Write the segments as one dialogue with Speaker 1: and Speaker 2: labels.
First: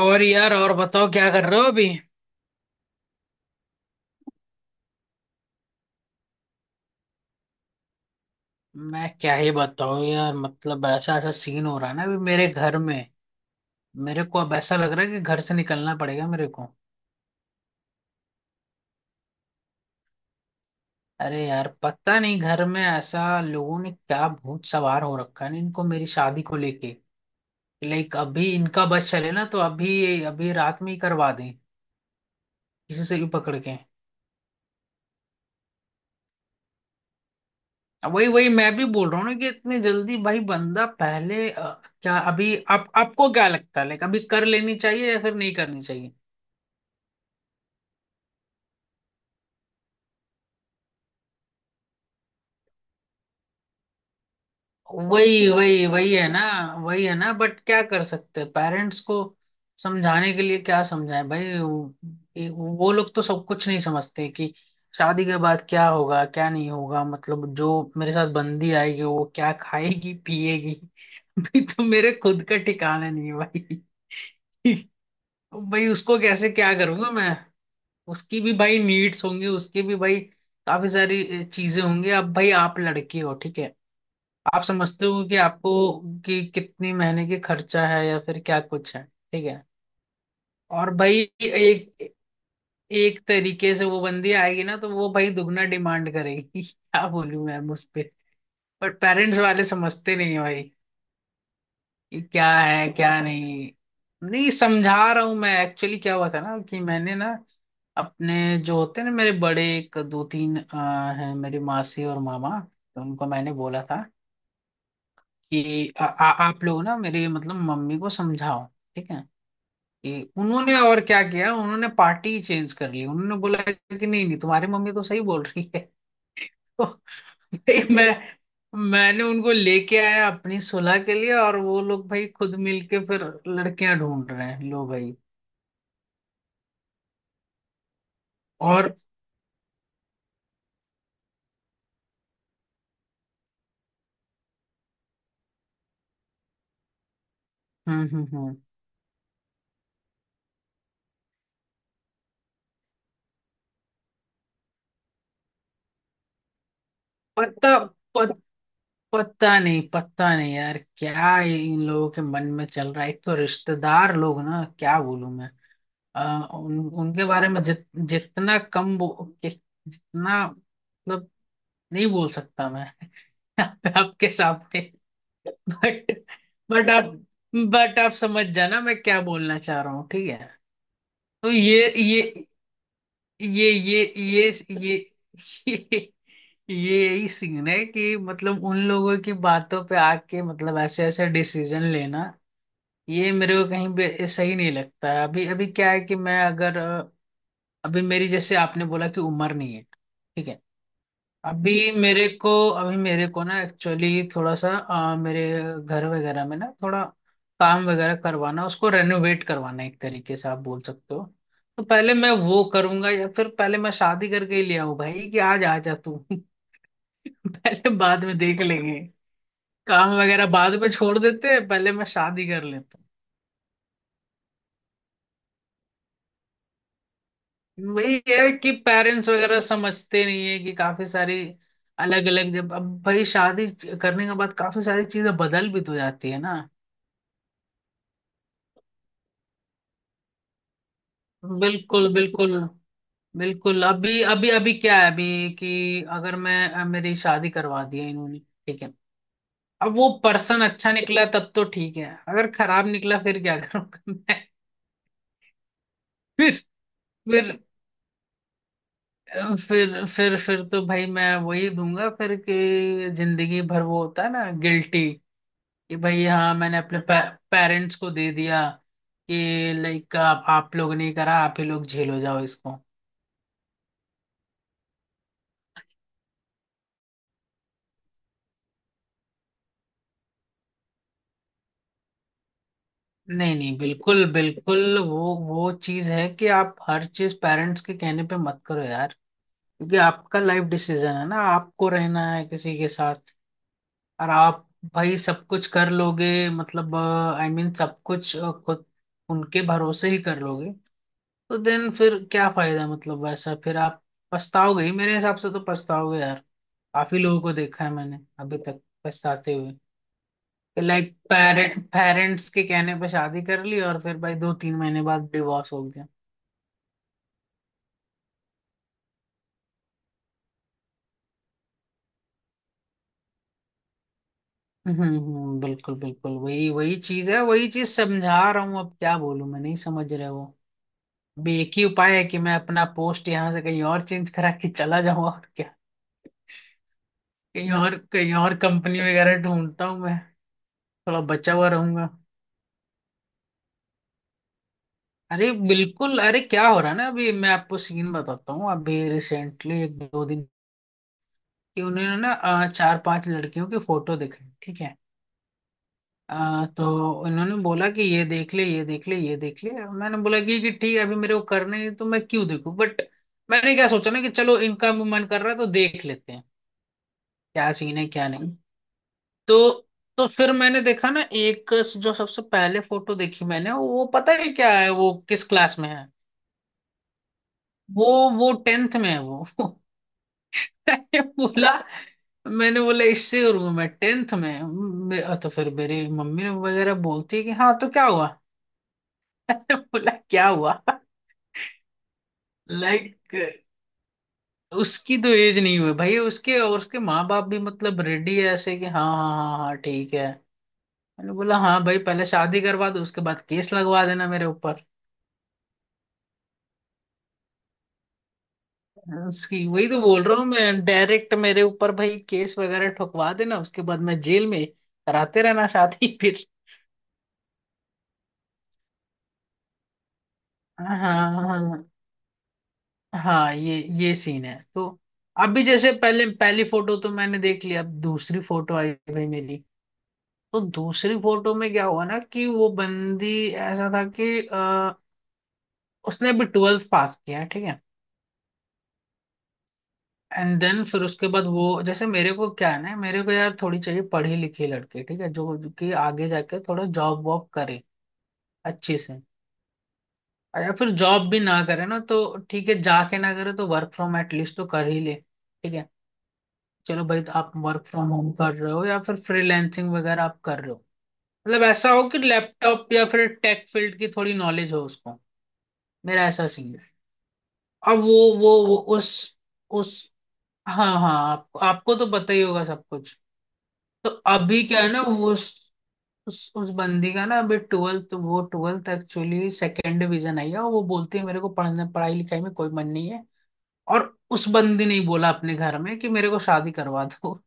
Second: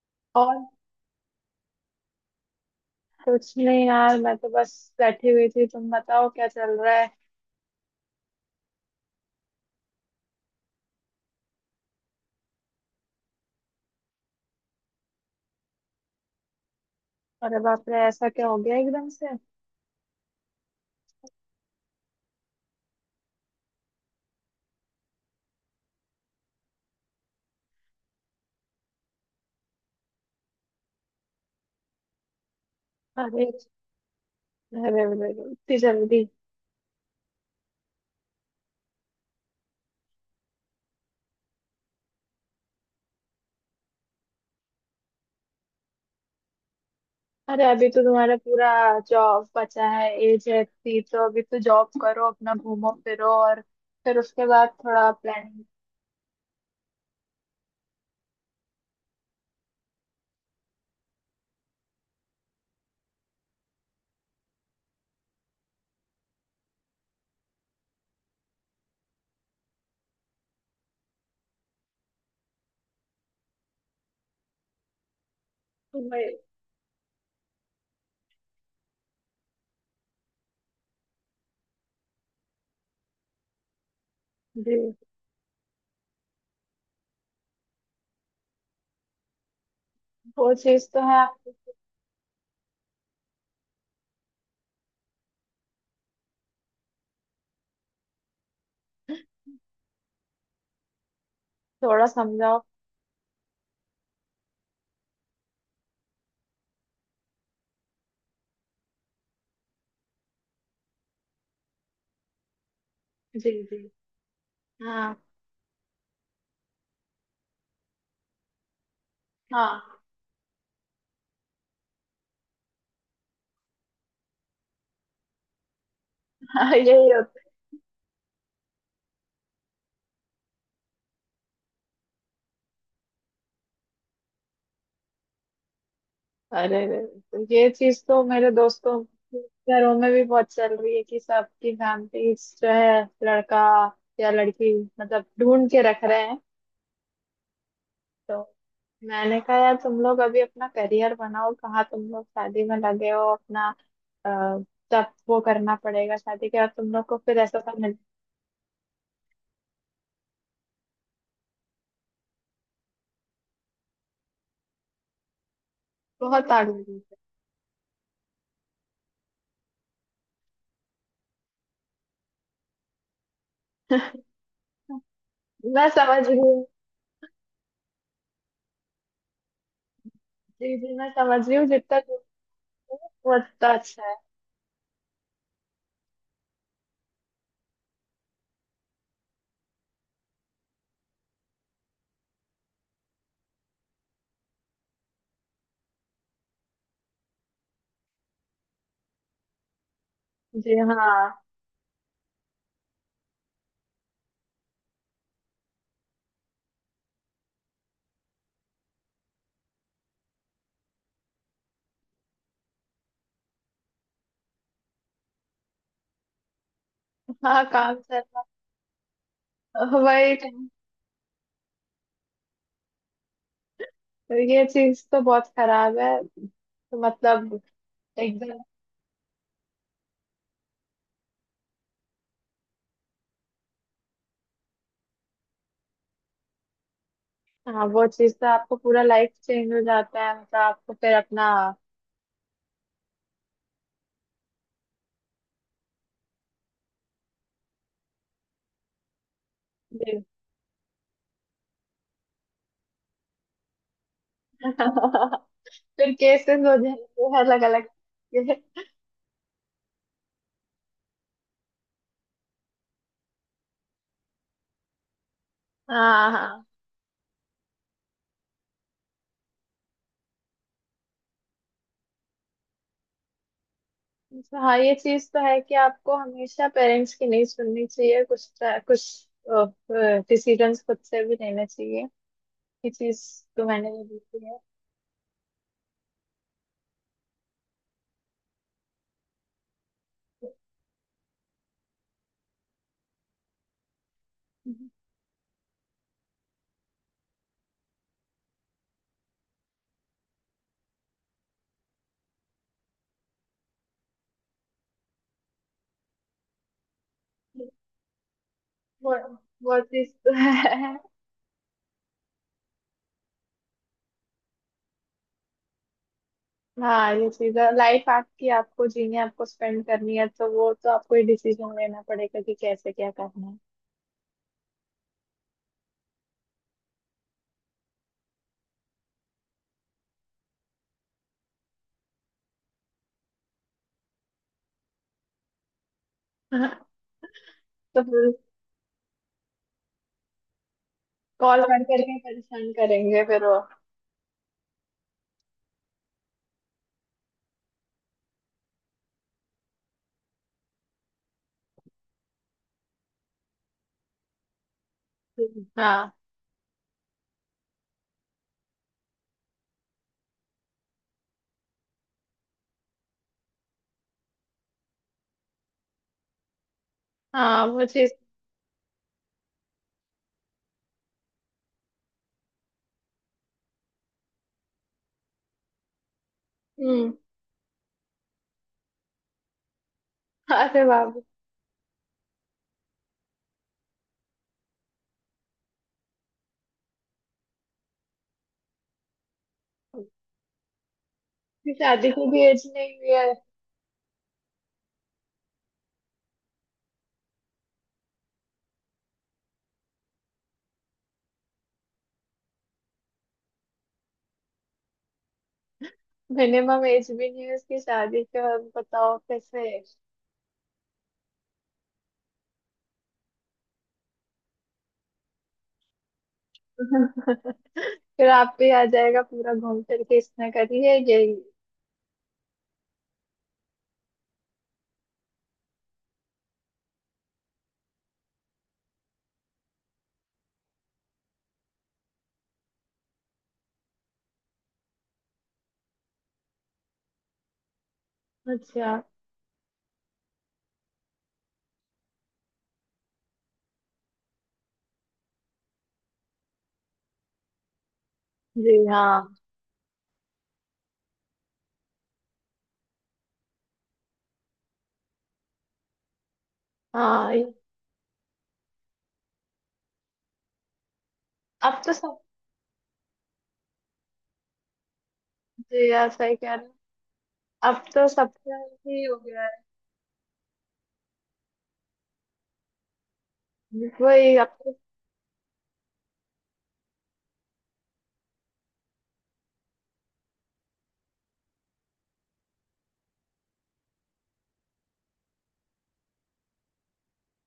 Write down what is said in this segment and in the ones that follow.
Speaker 1: और यार
Speaker 2: और
Speaker 1: और बताओ क्या कर रहे हो अभी।
Speaker 2: कुछ नहीं यार, मैं तो बस बैठी हुई थी। तुम बताओ क्या चल रहा है।
Speaker 1: मैं क्या ही बताऊं यार, मतलब ऐसा ऐसा सीन हो रहा है ना अभी मेरे घर में। मेरे को अब ऐसा लग रहा है कि घर से निकलना पड़ेगा मेरे को।
Speaker 2: अरे बाप रे, ऐसा क्या हो गया एकदम से।
Speaker 1: अरे यार, पता नहीं घर में ऐसा लोगों ने क्या भूत सवार हो रखा है ना इनको मेरी शादी को लेके। लाइक अभी इनका बस चले ना तो अभी अभी रात में ही करवा दें किसी से भी
Speaker 2: अरे
Speaker 1: पकड़ के।
Speaker 2: अरे अरे, इतनी जल्दी।
Speaker 1: अब वही वही मैं भी बोल रहा हूँ ना कि इतनी जल्दी भाई, बंदा पहले क्या अभी, आप आपको क्या लगता है लाइक अभी कर लेनी चाहिए या फिर नहीं करनी।
Speaker 2: अरे अभी तो तुम्हारा पूरा जॉब बचा है, एज है इतनी। तो अभी तो जॉब करो, अपना घूमो फिरो, और फिर उसके बाद थोड़ा
Speaker 1: वही
Speaker 2: प्लानिंग।
Speaker 1: वही वही है ना। वही है ना, बट क्या कर सकते हैं पेरेंट्स को समझाने के लिए, क्या समझाएं भाई वो। ये- वो लोग तो सब कुछ नहीं समझते कि शादी के बाद क्या होगा क्या नहीं होगा, मतलब जो मेरे साथ बंदी आएगी वो क्या खाएगी पिएगी अभी तो मेरे खुद का ठिकाना नहीं है भाई भाई उसको कैसे क्या करूंगा मैं। उसकी भी भाई नीड्स होंगी, उसकी भी भाई काफी सारी चीजें होंगी। अब भाई आप लड़के हो, ठीक है, आप
Speaker 2: जी,
Speaker 1: समझते हो कि आपको कि कितनी महीने की खर्चा है या फिर क्या कुछ है, ठीक है।
Speaker 2: वो चीज
Speaker 1: और
Speaker 2: तो है
Speaker 1: भाई
Speaker 2: आप।
Speaker 1: एक एक तरीके से वो बंदी आएगी ना तो वो भाई दुगना डिमांड करेगी क्या बोलूं मैं उस पे। बट पेरेंट्स वाले समझते नहीं है भाई
Speaker 2: थोड़ा
Speaker 1: कि क्या
Speaker 2: समझाओ।
Speaker 1: है क्या नहीं। नहीं, समझा रहा हूँ मैं, एक्चुअली क्या हुआ था ना कि मैंने ना अपने जो होते हैं ना मेरे बड़े एक दो तीन हैं, मेरी मासी और मामा। तो उनको मैंने
Speaker 2: जी
Speaker 1: बोला
Speaker 2: जी,
Speaker 1: था
Speaker 2: हाँ
Speaker 1: कि आ, आ, आप लोग ना मेरे मतलब मम्मी को समझाओ, ठीक है।
Speaker 2: हाँ।
Speaker 1: कि उन्होंने और क्या किया, उन्होंने पार्टी चेंज कर ली। उन्होंने बोला कि नहीं नहीं तुम्हारी मम्मी तो सही बोल रही है तो
Speaker 2: यही।
Speaker 1: भाई मैंने उनको लेके आया अपनी सुलह के लिए और वो लोग भाई खुद मिलके फिर लड़कियां ढूंढ रहे हैं, लो भाई।
Speaker 2: अरे रे, तो ये चीज तो मेरे
Speaker 1: और
Speaker 2: दोस्तों के घरों में भी बहुत चल रही है कि सबकी फैमिलीज जो है लड़का या लड़की मतलब ढूंढ के रख रहे हैं।
Speaker 1: हम्म हम्म
Speaker 2: तो
Speaker 1: हम्म
Speaker 2: मैंने कहा यार, तुम लोग अभी अपना करियर बनाओ, कहाँ तुम लोग शादी में लगे हो अपना। अ, सब वो करना पड़ेगा शादी के बाद। तुम लोग को फिर ऐसा
Speaker 1: पता
Speaker 2: सब मिल
Speaker 1: पत, पता नहीं यार क्या इन लोगों के मन में चल रहा है। एक तो रिश्तेदार लोग ना, क्या बोलूं मैं अ,
Speaker 2: बहुत आगे
Speaker 1: उन,
Speaker 2: बढ़ोगे।
Speaker 1: उनके बारे में, जित, जितना कम बो, कि, जितना मतलब नहीं बोल सकता मैं आपके सामने।
Speaker 2: मैं
Speaker 1: बट
Speaker 2: समझ रही हूँ।
Speaker 1: बट आप बट आप समझ जाना मैं क्या बोलना चाह रहा हूँ, ठीक है।
Speaker 2: जी जी, मैं समझ
Speaker 1: तो
Speaker 2: रही हूँ, जितना दूर हो,
Speaker 1: ये
Speaker 2: उतना अच्छा
Speaker 1: ये
Speaker 2: है।
Speaker 1: ये ये ये ये यही सीन है कि मतलब उन लोगों की बातों पे आके मतलब ऐसे ऐसे डिसीजन लेना, ये मेरे को कहीं भी सही नहीं लगता है। अभी अभी क्या है कि मैं अगर अभी, मेरी जैसे आपने बोला कि उम्र नहीं है, ठीक है,
Speaker 2: जी हाँ,
Speaker 1: अभी मेरे को, ना एक्चुअली थोड़ा सा मेरे घर वगैरह में ना थोड़ा काम वगैरह करवाना, उसको रेनोवेट करवाना एक तरीके से आप बोल सकते हो। तो पहले मैं वो करूंगा या फिर पहले मैं शादी करके ही ले आऊं भाई कि आज आ जा तू
Speaker 2: हाँ
Speaker 1: पहले
Speaker 2: काम सर।
Speaker 1: बाद में देख लेंगे, काम
Speaker 2: वही,
Speaker 1: वगैरह बाद में छोड़ देते हैं पहले मैं शादी कर लेता हूं।
Speaker 2: तो ये चीज तो बहुत खराब है। तो मतलब
Speaker 1: वही है
Speaker 2: एकदम।
Speaker 1: कि पेरेंट्स वगैरह समझते नहीं है कि काफी सारी अलग अलग, जब अब भाई शादी करने के बाद काफी सारी चीजें बदल भी तो जाती है ना।
Speaker 2: हाँ, वो चीज तो आपको पूरा लाइफ चेंज हो जाता है, मतलब आपको फिर अपना।
Speaker 1: बिल्कुल बिल्कुल बिल्कुल, अभी अभी अभी क्या है अभी कि अगर मैं मेरी शादी करवा दी है इन्होंने, ठीक है, अब वो
Speaker 2: जी।
Speaker 1: पर्सन अच्छा निकला तब तो ठीक है, अगर खराब निकला फिर क्या करूंगा?
Speaker 2: फिर
Speaker 1: मैं
Speaker 2: केसेस हो जाएंगे
Speaker 1: फिर
Speaker 2: अलग अलग।
Speaker 1: अ, फिर तो भाई मैं वही दूंगा फिर कि जिंदगी भर वो होता है ना, गिल्टी कि भाई
Speaker 2: हाँ
Speaker 1: हाँ
Speaker 2: हाँ।
Speaker 1: मैंने अपने पेरेंट्स को दे दिया कि लाइक, आप लोग नहीं करा, आप ही लोग झेलो जाओ इसको।
Speaker 2: तो हाँ, ये चीज तो है कि आपको हमेशा पेरेंट्स की नहीं सुननी चाहिए। कुछ कुछ डिसीजंस खुद से भी लेना चाहिए। ये चीज
Speaker 1: नहीं
Speaker 2: तो
Speaker 1: नहीं,
Speaker 2: मैंने भी
Speaker 1: बिल्कुल
Speaker 2: देखी है।
Speaker 1: बिल्कुल, वो चीज है कि आप हर चीज पेरेंट्स के कहने पे मत करो यार, क्योंकि आपका लाइफ डिसीजन है ना, आपको रहना है किसी के साथ। और आप भाई सब कुछ कर लोगे, मतलब आई मीन सब कुछ खुद उनके भरोसे ही कर लोगे, तो देन फिर क्या फायदा? मतलब वैसा फिर आप पछताओगे ही, मेरे हिसाब से तो पछताओगे यार। काफी लोगों को देखा है मैंने अभी तक
Speaker 2: वो
Speaker 1: पछताते हुए,
Speaker 2: वो चीज तो है।
Speaker 1: लाइक पेरेंट्स के कहने पर शादी कर ली और फिर भाई 2-3 महीने बाद डिवोर्स हो गया।
Speaker 2: हाँ, ये चीज है, लाइफ आपकी, आपको जीनी है, आपको स्पेंड करनी है। तो वो तो आपको ही डिसीजन लेना पड़ेगा कि कैसे क्या करना है।
Speaker 1: बिल्कुल बिल्कुल, वही वही चीज है, वही चीज समझा रहा हूँ। अब क्या बोलूं मैं, नहीं समझ रहे वो। अभी एक ही उपाय है कि मैं अपना पोस्ट यहाँ से कहीं और चेंज करा के चला जाऊँ, और क्या।
Speaker 2: हाँ,
Speaker 1: कहीं और
Speaker 2: तो फिर
Speaker 1: कहीं और कंपनी वगैरह ढूंढता हूँ मैं, थोड़ा बचा
Speaker 2: कॉल
Speaker 1: हुआ
Speaker 2: कर
Speaker 1: रहूंगा।
Speaker 2: करके परेशान करेंगे फिर वो।
Speaker 1: अरे बिल्कुल, अरे क्या हो रहा है ना अभी, मैं आपको सीन बताता हूँ। अभी रिसेंटली 1-2 दिन कि उन्होंने ना 4-5 लड़कियों के फोटो दिखे, ठीक है।
Speaker 2: हाँ
Speaker 1: तो उन्होंने बोला कि ये देख ले ये देख ले ये देख ले। मैंने बोला कि ठीक है, अभी मेरे को करने हैं तो मैं क्यों देखूं, बट मैंने क्या सोचा ना कि चलो इनका भी मन कर रहा है तो देख लेते हैं,
Speaker 2: हाँ,
Speaker 1: क्या
Speaker 2: वो
Speaker 1: सीन है
Speaker 2: चीज।
Speaker 1: क्या नहीं। तो तो फिर मैंने देखा ना एक जो सबसे पहले फोटो देखी मैंने, वो पता है क्या है वो किस क्लास में है?
Speaker 2: हम्म।
Speaker 1: वो वो 10th में है वो
Speaker 2: अरे बाप
Speaker 1: मैंने
Speaker 2: रे,
Speaker 1: बोला मैंने बोला इससे? और मैं 10th में! तो फिर मेरी मम्मी वगैरह बोलती है कि हाँ तो क्या हुआ मैंने बोला क्या हुआ?
Speaker 2: उसकी शादी की भी एज नहीं हुई
Speaker 1: लाइक
Speaker 2: है।
Speaker 1: उसकी तो एज नहीं हुई भाई, उसके माँ बाप भी मतलब रेडी है ऐसे कि हाँ हाँ हाँ हाँ ठीक है। मैंने बोला हाँ भाई पहले शादी करवा दो उसके बाद केस लगवा देना मेरे ऊपर
Speaker 2: मिनिमम एज भी नहीं है उसकी शादी के, और बताओ
Speaker 1: उसकी।
Speaker 2: कैसे।
Speaker 1: वही तो बोल रहा हूँ मैं, डायरेक्ट मेरे ऊपर भाई केस वगैरह ठुकवा देना उसके बाद मैं जेल में कराते रहना शादी फिर।
Speaker 2: फिर आप भी आ जाएगा, पूरा घूम फिर के इसने करी है
Speaker 1: हाँ
Speaker 2: यही।
Speaker 1: हाँ हाँ। हाँ ये सीन है तो। अभी जैसे पहले पहली फोटो तो मैंने देख ली, अब दूसरी फोटो आई भाई मेरी। तो दूसरी फोटो में क्या हुआ ना कि वो बंदी ऐसा था कि उसने अभी 12th पास किया है, ठीक है।
Speaker 2: अच्छा।
Speaker 1: एंड देन फिर उसके बाद वो, जैसे मेरे को क्या है ना, मेरे को यार थोड़ी चाहिए पढ़ी लिखी लड़की, ठीक है, जो जो कि आगे जाके थोड़ा जॉब वॉब करे
Speaker 2: जी
Speaker 1: अच्छे
Speaker 2: हाँ
Speaker 1: से, या फिर जॉब भी ना करे ना तो ठीक है, जाके ना करे तो वर्क फ्रॉम एटलीस्ट तो कर ही ले, ठीक है। चलो भाई
Speaker 2: हाँ।
Speaker 1: तो आप वर्क फ्रॉम होम कर रहे हो या फिर फ्रीलैंसिंग वगैरह आप कर रहे हो, मतलब
Speaker 2: अब
Speaker 1: ऐसा
Speaker 2: तो
Speaker 1: हो कि
Speaker 2: सब।
Speaker 1: लैपटॉप या फिर टेक फील्ड की थोड़ी नॉलेज हो उसको,
Speaker 2: जी हाँ,
Speaker 1: मेरा
Speaker 2: सही
Speaker 1: ऐसा
Speaker 2: कह रहे हैं।
Speaker 1: सीन है।
Speaker 2: अब
Speaker 1: अब
Speaker 2: तो सबका
Speaker 1: वो
Speaker 2: ही हो गया
Speaker 1: उस हाँ हाँ, आपको आपको तो पता ही होगा सब कुछ।
Speaker 2: है।
Speaker 1: तो
Speaker 2: वही अब
Speaker 1: अभी
Speaker 2: तो।
Speaker 1: क्या है ना उस बंदी का ना अभी, ट्वेल्थ एक्चुअली सेकेंड डिवीजन आई है और वो बोलती है मेरे को पढ़ने पढ़ाई लिखाई में कोई मन नहीं है। और उस बंदी ने ही बोला अपने घर में कि मेरे को शादी करवा दो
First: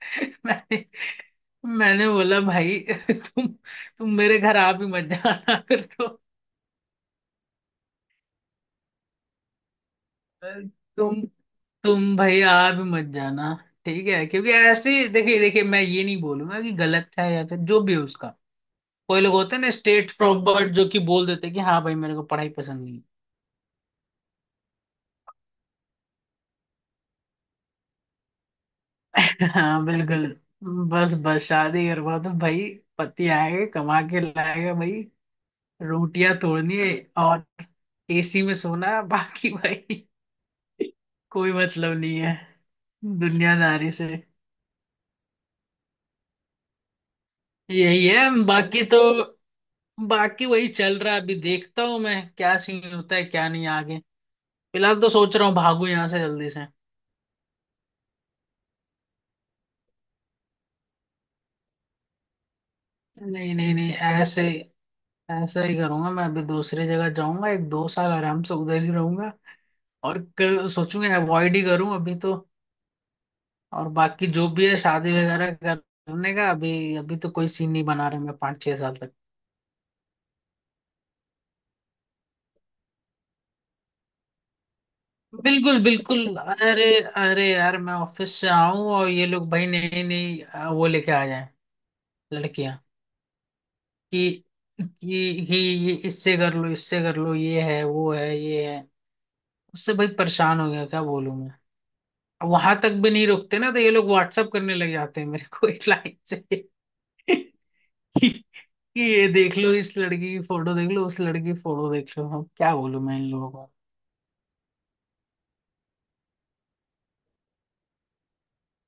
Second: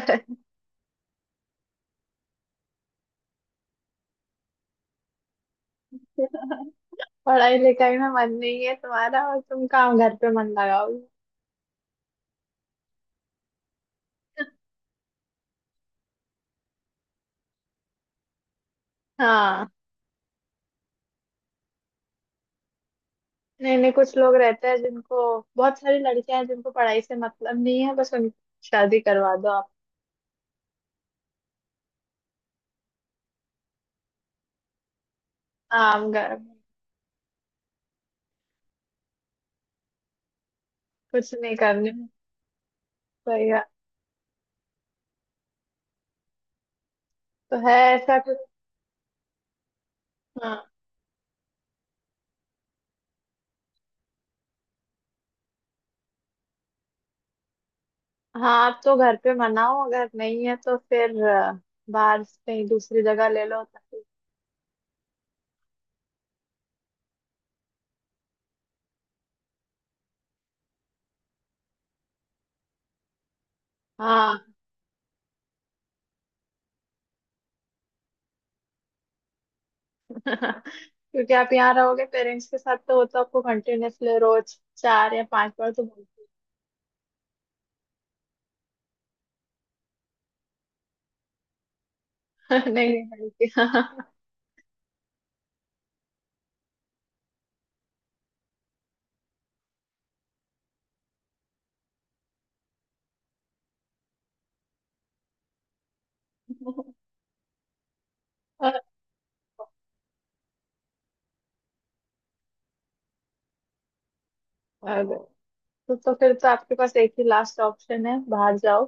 Speaker 1: मैंने मैंने बोला भाई, तुम तुम मेरे घर आ भी मत जाना फिर तो।
Speaker 2: पढ़ाई लिखाई में मन नहीं है तुम्हारा और तुम काम घर पे मन लगाओगे।
Speaker 1: तुम तुम भाई आ भी मत जाना, ठीक है, क्योंकि ऐसे देखिए देखिए, मैं ये नहीं बोलूंगा कि गलत है या फिर जो भी है उसका। कोई लोग होते हैं
Speaker 2: हाँ,
Speaker 1: ना स्टेट प्रॉपर्ट जो कि बोल देते हैं कि हाँ भाई मेरे को पढ़ाई पसंद नहीं
Speaker 2: नहीं नहीं, कुछ लोग रहते हैं जिनको, बहुत सारी लड़कियां हैं जिनको पढ़ाई से मतलब नहीं है, बस उनकी शादी करवा
Speaker 1: है।
Speaker 2: दो आप।
Speaker 1: हाँ बिल्कुल। बस बस शादी करवा तो भाई, पति आएगा कमा के लाएगा भाई,
Speaker 2: आम घर
Speaker 1: रोटियां
Speaker 2: में
Speaker 1: तोड़नी है और एसी में सोना है, बाकी भाई
Speaker 2: कुछ
Speaker 1: कोई
Speaker 2: नहीं करने
Speaker 1: मतलब
Speaker 2: में।
Speaker 1: नहीं है
Speaker 2: सही है।
Speaker 1: दुनियादारी से।
Speaker 2: तो है
Speaker 1: यही
Speaker 2: ऐसा
Speaker 1: है।
Speaker 2: कुछ।
Speaker 1: बाकी तो बाकी
Speaker 2: हाँ
Speaker 1: वही चल रहा है, अभी देखता हूँ मैं क्या सीन होता है क्या नहीं आगे। फिलहाल तो सोच रहा हूँ भागू यहाँ से जल्दी से।
Speaker 2: हाँ, आप तो घर पे मनाओ, अगर नहीं है तो फिर बाहर से कहीं दूसरी जगह ले
Speaker 1: नहीं
Speaker 2: लो
Speaker 1: नहीं नहीं,
Speaker 2: ताकि।
Speaker 1: ऐसे ऐसा ही करूंगा मैं। अभी दूसरी जगह जाऊंगा, 1-2 साल आराम से उधर ही रहूंगा और सोचूंगा अवॉइड ही करूं अभी तो, और बाकी
Speaker 2: हाँ।
Speaker 1: जो भी है शादी वगैरह करने का। अभी अभी तो कोई सीन नहीं बना रहे मैं 5-6 साल तक।
Speaker 2: क्योंकि आप यहाँ रहोगे पेरेंट्स के साथ तो वो तो आपको कंटिन्यूअसली रोज चार या पांच बार
Speaker 1: बिल्कुल
Speaker 2: तो बोलते।
Speaker 1: बिल्कुल, अरे अरे यार, मैं ऑफिस से आऊं और ये लोग भाई नई नई वो लेके आ जाएं,
Speaker 2: नहीं
Speaker 1: लड़कियां,
Speaker 2: नहीं बोलती।
Speaker 1: कि कि कि ये इससे कर लो इससे कर लो, ये है वो है ये है। उससे भाई परेशान हो गया, क्या बोलूं मैं। अब वहां तक भी नहीं रुकते ना, तो ये लोग व्हाट्सअप करने लग जाते हैं मेरे को एक लाइन से कि कि
Speaker 2: और-
Speaker 1: ये देख लो इस लड़की की फोटो देख लो उस लड़की की फोटो देख लो। अब क्या बोलूं मैं इन लोगों को।
Speaker 2: अरे, तो फिर तो आपके पास एक ही लास्ट ऑप्शन है, बाहर जाओ,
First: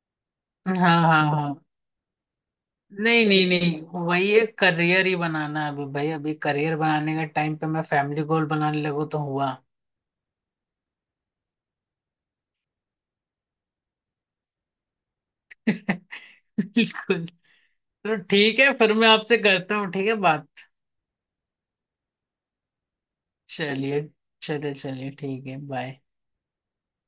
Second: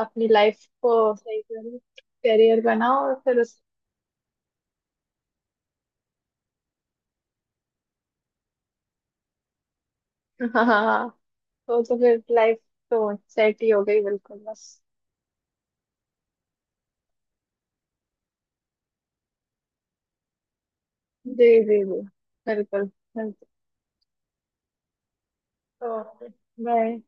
Speaker 2: अपनी लाइफ
Speaker 1: हाँ
Speaker 2: को
Speaker 1: हाँ
Speaker 2: सही
Speaker 1: हाँ,
Speaker 2: करो, करियर बनाओ और
Speaker 1: नहीं
Speaker 2: फिर
Speaker 1: नहीं
Speaker 2: उस।
Speaker 1: नहीं, वही एक करियर ही बनाना है अभी भाई। अभी करियर बनाने के टाइम पे मैं फैमिली गोल बनाने लगू तो हुआ
Speaker 2: हाँ, तो फिर लाइफ तो सेट ही हो गई बिल्कुल बस।
Speaker 1: बिल्कुल। तो ठीक है फिर मैं आपसे करता हूँ ठीक है बात।
Speaker 2: जी जी जी, बिल्कुल बिल्कुल।
Speaker 1: चलिए चलिए चलिए ठीक है, बाय।
Speaker 2: Okay, bye.